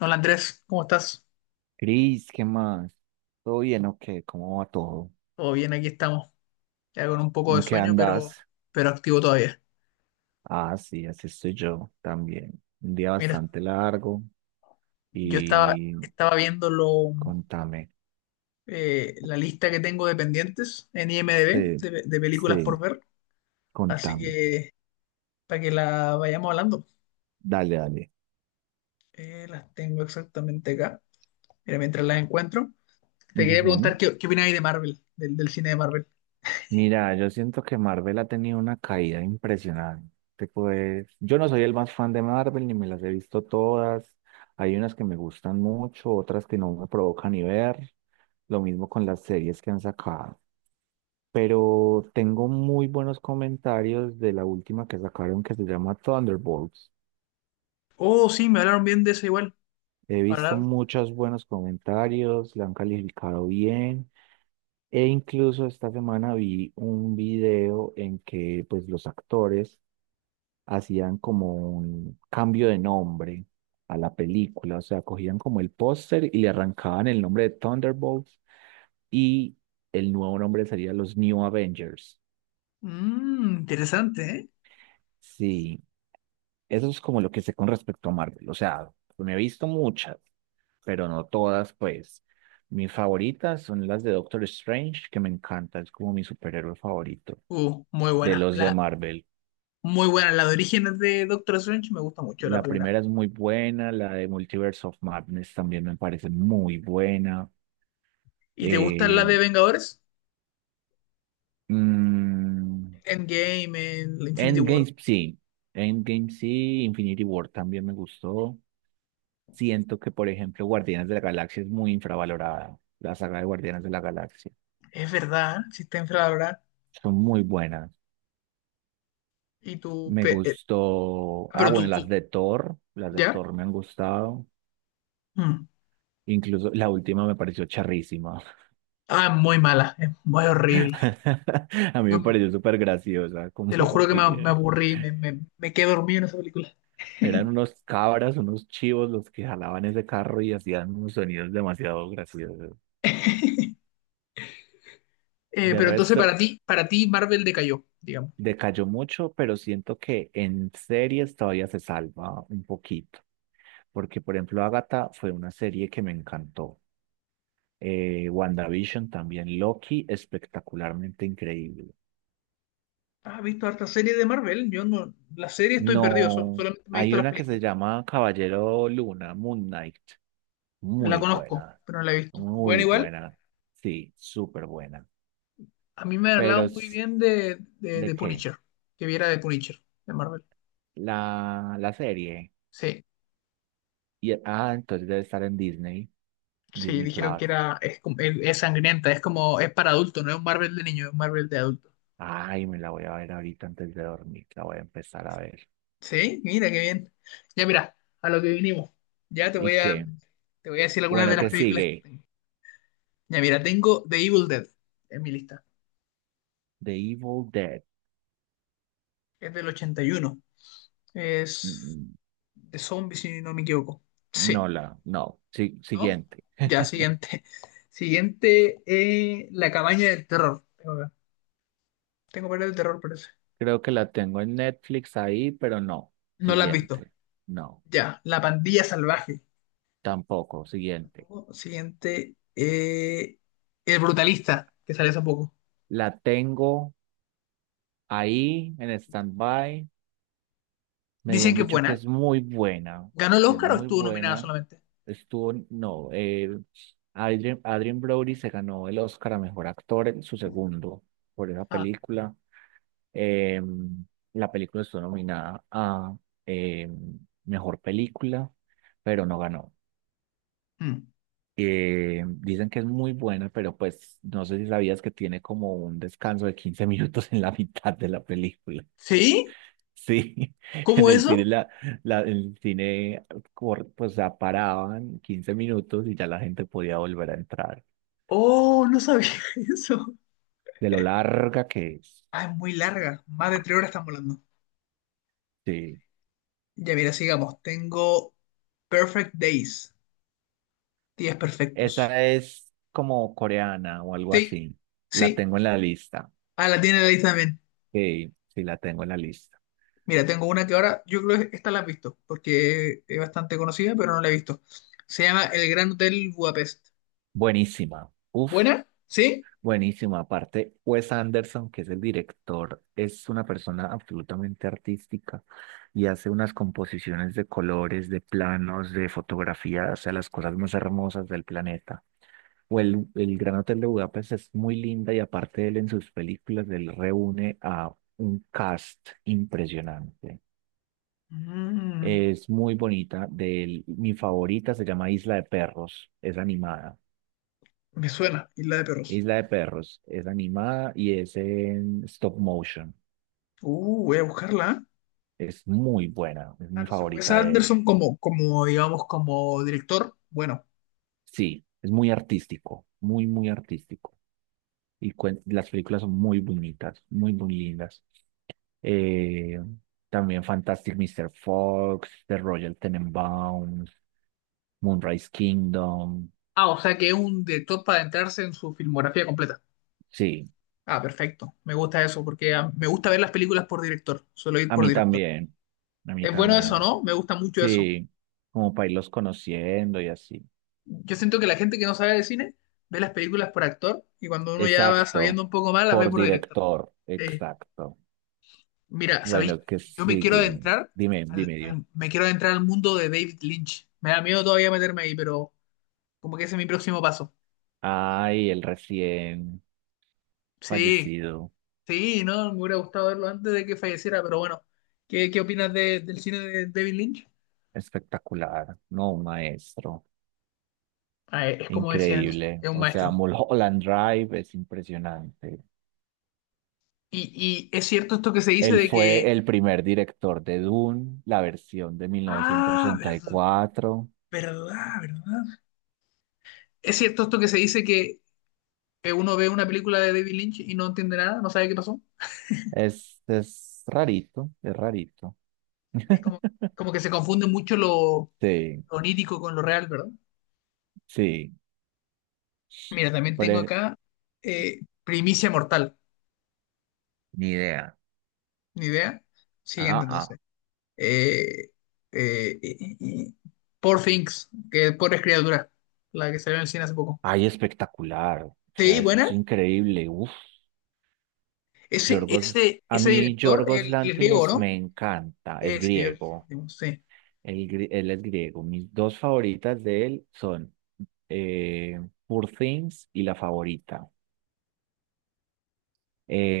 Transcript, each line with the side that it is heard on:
left: Hola Andrés, ¿cómo estás?
right: Cris, ¿qué más? ¿Todo bien o qué? ¿Cómo va todo?
left: Todo bien, aquí estamos, ya con un poco de
right: ¿En qué
left: sueño,
right: andas?
left: pero activo todavía.
right: Ah, sí, así estoy yo también. Un día
left: Mira,
right: bastante largo
left: yo estaba,
right: y
left: estaba viendo
right: contame.
left: la lista que tengo de pendientes en IMDb
right: Sí,
left: de películas por
right: sí,
left: ver, así
right: contame.
left: que para que la vayamos hablando.
right: Dale, dale.
left: Las tengo exactamente acá. Mira, mientras las encuentro, te quería
right: Ujú.
left: preguntar qué opináis de Marvel, del cine de Marvel.
right: Mira, yo siento que Marvel ha tenido una caída impresionante. Pues, yo no soy el más fan de Marvel, ni me las he visto todas. Hay unas que me gustan mucho, otras que no me provocan ni ver. Lo mismo con las series que han sacado. Pero tengo muy buenos comentarios de la última que sacaron, que se llama Thunderbolts.
left: Oh, sí, me hablaron bien de eso igual.
right: He visto
left: Hablar.
right: muchos buenos comentarios, la han calificado bien e incluso esta semana vi un video en que pues los actores hacían como un cambio de nombre a la película. O sea, cogían como el póster y le arrancaban el nombre de Thunderbolts y el nuevo nombre sería los New Avengers.
left: Mmm, interesante, ¿eh?
right: Sí, eso es como lo que sé con respecto a Marvel. O sea, me he visto muchas, pero no todas, pues. Mis favoritas son las de Doctor Strange, que me encanta, es como mi superhéroe favorito
left: Muy
right: de
left: buena.
right: los de
left: La...
right: Marvel.
left: Muy buena. La de Orígenes de Doctor Strange me gusta mucho, la
right: La
left: primera.
right: primera es muy buena, la de Multiverse of Madness también me parece muy buena.
left: ¿Y te gustan
right: Eh,
left: las de Vengadores?
right: mm,
left: Endgame, en Infinity War.
right: Endgame sí, Endgame sí, Infinity War también me gustó. Siento que, por ejemplo, Guardianes de la Galaxia es muy infravalorada. La saga de Guardianes de la Galaxia.
left: Es verdad, si está infravalorada.
right: Son muy buenas.
left: Y tú,
right: Me gustó.
left: ah,
right: Ah,
left: pero
right: bueno,
left: tú,
right: las
left: tú.
right: de Thor. Las de
left: ¿Ya?
right: Thor me han gustado.
left: Mm.
right: Incluso la última me pareció charrísima.
left: Ah, es muy mala. Es muy horrible.
right: A mí
left: Yo
right: me pareció súper graciosa.
left: te lo
right: Como
left: juro que me
right: que
left: aburrí. Me quedé dormido en esa película.
right: eran unos cabras, unos chivos los que jalaban ese carro y hacían unos sonidos demasiado graciosos. De
left: Pero entonces
right: resto,
left: para ti Marvel decayó, digamos.
right: decayó mucho, pero siento que en series todavía se salva un poquito. Porque por ejemplo Agatha fue una serie que me encantó. WandaVision también, Loki espectacularmente increíble.
left: ¿Has visto harta serie de Marvel? Yo no, la serie estoy perdido,
right: No,
left: solamente me he
right: hay
left: visto las
right: una que se
left: películas.
right: llama Caballero Luna, Moon Knight,
left: La
right: muy
left: conozco,
right: buena,
left: pero no la he visto. Bueno,
right: muy
left: igual.
right: buena, sí, súper buena.
left: A mí me han
right: Pero
left: hablado muy
right: es-
left: bien
right: ¿de
left: de
right: qué?
left: Punisher, que viera de Punisher, de Marvel.
right: La serie.
left: Sí,
right: Y, ah, entonces debe estar en Disney,
left: sí,
right: Disney
left: dijeron
right: Plus.
left: que era, es sangrienta, es como, es para adultos, no es un Marvel de niño, es un Marvel de adulto.
right: Ay, me la voy a ver ahorita antes de dormir, la voy a empezar a ver.
left: Sí, mira qué bien. Ya mira, a lo que vinimos. Ya te
right: ¿Y
left: voy a,
right: qué?
left: te voy a decir algunas de
right: Bueno,
left: las
right: ¿qué
left: películas que
right: sigue?
left: tengo. Ya mira, tengo The Evil Dead en mi lista.
right: The Evil Dead.
left: Es del 81. Es
right: Mm,
left: de zombies, si no me equivoco.
right: No
left: Sí,
right: la, no. Sí,
left: ¿no?
right: siguiente.
left: Ya, siguiente. Siguiente, La cabaña del terror. Tengo varias de terror, parece.
right: Creo que la tengo en Netflix ahí, pero no.
left: No la has visto.
right: Siguiente. No,
left: Ya, La pandilla salvaje.
right: tampoco. Siguiente.
left: Siguiente, El brutalista, que sale hace poco.
right: La tengo ahí en stand-by. Me habían
left: Dicen que es
right: dicho que
left: buena.
right: es muy buena,
left: ¿Ganó el
right: que es
left: Oscar o
right: muy
left: estuvo nominada
right: buena.
left: solamente?
right: Estuvo, no, Adrien, Adrien Brody se ganó el Oscar a mejor actor en su segundo por esa
left: Ah,
right: película. Eh, la película estuvo nominada a eh, mejor película, pero no ganó.
left: mm.
right: Dicen que es muy buena, pero pues no sé si sabías que tiene como un descanso de 15 minutos en la mitad de la película.
left: ¿Sí?
right: Sí, en
left: ¿Cómo
right: el cine,
left: eso?
right: la- el cine cor- pues se paraban 15 minutos y ya la gente podía volver a entrar.
left: Oh, no sabía eso.
right: De lo larga que es.
left: Ah, es muy larga. Más de 3 horas estamos hablando.
right: Sí,
left: Ya, mira, sigamos. Tengo Perfect Days. Días perfectos.
right: esa es como coreana o algo
left: Sí,
right: así. La
left: sí.
right: tengo en la lista.
left: Ah, la tiene la lista también.
right: Sí, sí la tengo en la lista.
left: Mira, tengo una que ahora, yo creo que esta la has visto, porque es bastante conocida, pero no la he visto. Se llama El Gran Hotel Budapest.
right: Buenísima. Uf,
left: ¿Buena? ¿Sí?
right: buenísima. Aparte, Wes Anderson, que es el director, es una persona absolutamente artística y hace unas composiciones de colores, de planos, de fotografías, o sea, las cosas más hermosas del planeta. O el Gran Hotel de Budapest es muy linda y aparte él en sus películas, él reúne a un cast impresionante.
left: Mm,
right: Es muy bonita. De él, mi favorita se llama Isla de Perros. Es animada.
left: me suena, Isla de Perros.
right: Isla de Perros es animada y es en stop motion.
left: Voy a buscarla. ¿Eh?
right: Es muy buena, es
left: Ah,
right: mi
left: entonces Wes
right: favorita de él.
left: Anderson como, como, digamos, como director. Bueno.
right: Sí, es muy artístico, muy, muy artístico. Y cuen- las películas son muy bonitas, muy, muy lindas. Eh, también Fantastic Mr. Fox, The Royal Tenenbaums, Moonrise Kingdom.
left: Ah, o sea que es un director para adentrarse en su filmografía completa.
right: Sí,
left: Ah, perfecto. Me gusta eso, porque ah, me gusta ver las películas por director. Suelo ir
right: a
left: por
right: mí
left: director.
right: también, a mí
left: Es bueno eso,
right: también.
left: ¿no? Me gusta mucho eso.
right: Sí, como para irlos conociendo y así.
left: Yo siento que la gente que no sabe de cine ve las películas por actor y cuando uno ya va
right: Exacto,
left: sabiendo un poco más las ve
right: por
left: por director.
right: director,
left: Eh,
right: exacto.
left: Mira, ¿sabéis?
right: Bueno, ¿qué
left: Yo me quiero
right: sigue?
left: adentrar
right: Dime, dime, dime.
left: me quiero adentrar al mundo de David Lynch. Me da miedo todavía meterme ahí, pero como que ese es mi próximo paso.
right: Ay, el recién
left: Sí,
right: fallecido,
left: sí, ¿no? Me hubiera gustado verlo antes de que falleciera, pero bueno. ¿Qué opinas de- del cine de David Lynch?
right: espectacular, no, un maestro,
left: Ah, es como decían entonces,
right: increíble.
left: es un
right: O sea,
left: maestro.
right: Mulholland Drive es impresionante.
left: Y es cierto esto que se dice
right: Él
left: de
right: fue
left: que...
right: el primer director de Dune, la versión de mil novecientos
left: Ah,
right: ochenta y
left: verdad,
right: cuatro.
left: verdad, verdad. ¿Es cierto esto que se dice que uno ve una película de David Lynch y no entiende nada, no sabe qué pasó?
right: Es rarito, es rarito.
left: Es como, como que se confunde mucho
right: Sí,
left: lo onírico con lo real, ¿verdad?
right: sí,
left: Mira, también
right: por
left: tengo
right: e-
left: acá Primicia Mortal,
right: ni idea.
left: ni idea. Siguiente,
right: Ah, ah.
left: entonces. Eh, eh, y- y- y- Poor Things, que Pobres Criaturas, la que salió en el cine hace poco.
right: Ay, espectacular. O
left: Sí,
right: sea, eso es
left: buena.
right: increíble. Uf. Yorgos, a
left: Ese
right: mí
left: director,
right: Yorgos
left: el griego,
right: Lántimos
left: ¿no?
right: me encanta. Es
left: Ese, yo
right: griego.
left: no sé.
right: Él, gri- él es griego. Mis dos favoritas de él son eh, Poor Things y La Favorita.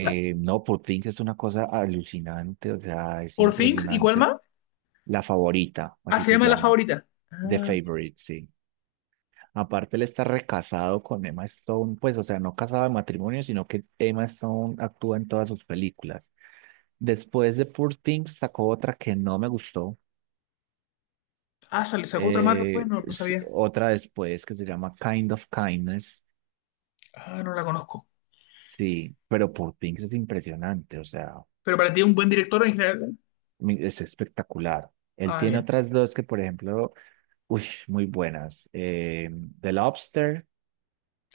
left: La-
right: No, Poor Things es una cosa alucinante. O sea, es
left: Poor Things, ¿y cuál
right: impresionante.
left: más?
right: La Favorita,
left: Ah,
right: así
left: se
right: se
left: llama La
right: llama.
left: Favorita.
right: The
left: Ah,
right: Favorite, sí. Aparte, él está recasado con Emma Stone, pues, o sea, no casado de matrimonio, sino que Emma Stone actúa en todas sus películas. Después de Poor Things sacó otra que no me gustó,
left: ah, sale, sacó otra más después, no, no
right: s-
left: sabía.
right: otra después que se llama Kind of Kindness,
left: Ah, no la conozco.
right: sí, pero Poor Things es impresionante, o sea,
left: Pero para ti, un buen director en general, ¿no?
right: mi- es espectacular. Él
left: Ah,
right: tiene
left: bien.
right: otras dos que, por ejemplo, uy, muy buenas, The Lobster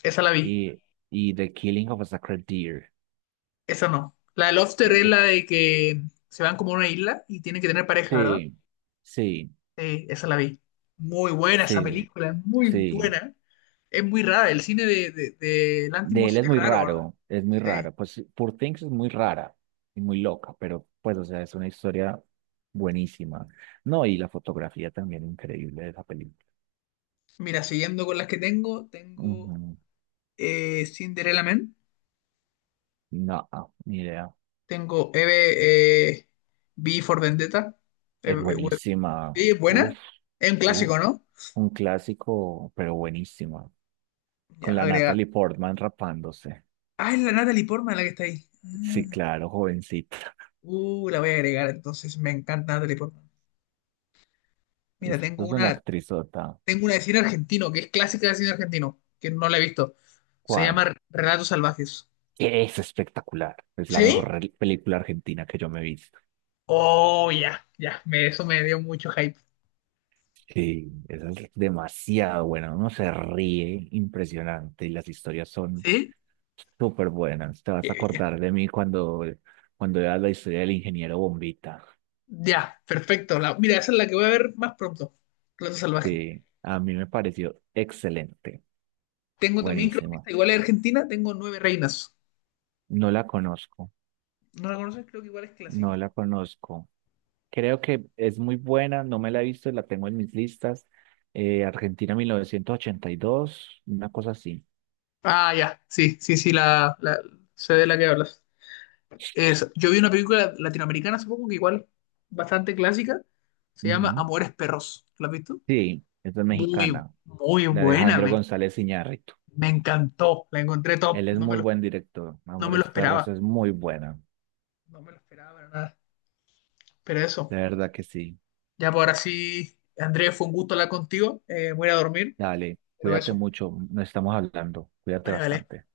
left: Esa la vi.
right: y, y The Killing of a Sacred Deer.
left: Esa no. La de Lobster es
right: Esa-
left: la de que se van como a una isla y tienen que tener pareja, ¿verdad?
right: Sí, sí.
left: Sí, esa la vi. Muy buena esa
right: Sí,
left: película. Es muy
right: sí.
left: buena. Es muy rara. El cine de
right: De él
left: Lanthimos
right: es
left: es
right: muy
left: raro, ¿verdad?
right: raro, es muy
left: Sí.
right: raro. Pues Poor Things es muy rara y muy loca, pero pues, o sea, es una historia buenísima. No, y la fotografía también increíble de esa película.
left: Mira, siguiendo con las que tengo
right: Ujú.
left: Cinderella Man,
right: No, ni idea.
left: tengo Eve, V for Vendetta.
right: Es buenísima.
left: Sí, es buena.
right: Uf,
left: Es un
right: uf.
left: clásico, ¿no?
right: Un clásico, pero buenísima.
left: Ya,
right: Con la
left: agrega.
right: Natalie Portman rapándose.
left: Ah, es la Natalie Portman la que está ahí.
right: Sí,
left: Ah,
right: claro, jovencita.
left: uh, la voy a agregar, entonces me encanta Natalie Portman. Mira,
right: Esto es una actrizota.
left: tengo una de cine argentino, que es clásica de cine argentino, que no la he visto. Se
right: ¿Cuál?
left: llama Relatos Salvajes.
right: Es espectacular. Es la
left: ¿Sí?
right: mejor re- película argentina que yo me he visto.
left: Oh, ya, ya, eso me dio mucho hype.
right: Sí, esa es demasiado buena. Uno se ríe impresionante y las historias son
left: ¿Sí?
right: súper buenas. Te vas
left: Qué
right: a
left: bien.
right: acordar de mí cuando, cuando veas la historia del ingeniero Bombita.
left: Ya, perfecto. La, mira, esa es la que voy a ver más pronto. Relatos Salvajes.
right: Sí, a mí me pareció excelente.
left: Tengo también, creo que
right: Buenísima.
left: esta igual es argentina, tengo Nueve Reinas.
right: No la conozco.
left: ¿No la conoces? Creo que igual es
right: No
left: clásica.
right: la conozco. Creo que es muy buena. No me la he visto. La tengo en mis listas. Argentina 1982, una cosa así.
left: Ah, ya, sí, sí, sí, sé de la que hablas. Es, yo vi una película latinoamericana hace poco que igual, bastante clásica, se llama
right: Ujú.
left: Amores Perros. ¿La has visto?
right: Sí, esta es
left: Muy,
right: mexicana,
left: muy
right: de
left: buena,
right: Alejandro
left: me,
right: González Iñárritu.
left: me encantó, la encontré top,
right: Él es
left: no me
right: muy
left: lo,
right: buen director.
left: no me lo
right: Amores Perros
left: esperaba,
right: es muy buena.
left: no me lo esperaba para nada. Pero
right: De
left: eso,
right: verdad que sí.
left: ya por ahora sí, Andrés, fue un gusto hablar contigo, voy a ir a dormir,
right: Dale,
left: pero
right: cuídate
left: eso,
right: mucho. No estamos hablando. Cuídate
left: vale, vale.
right: bastante. Chao.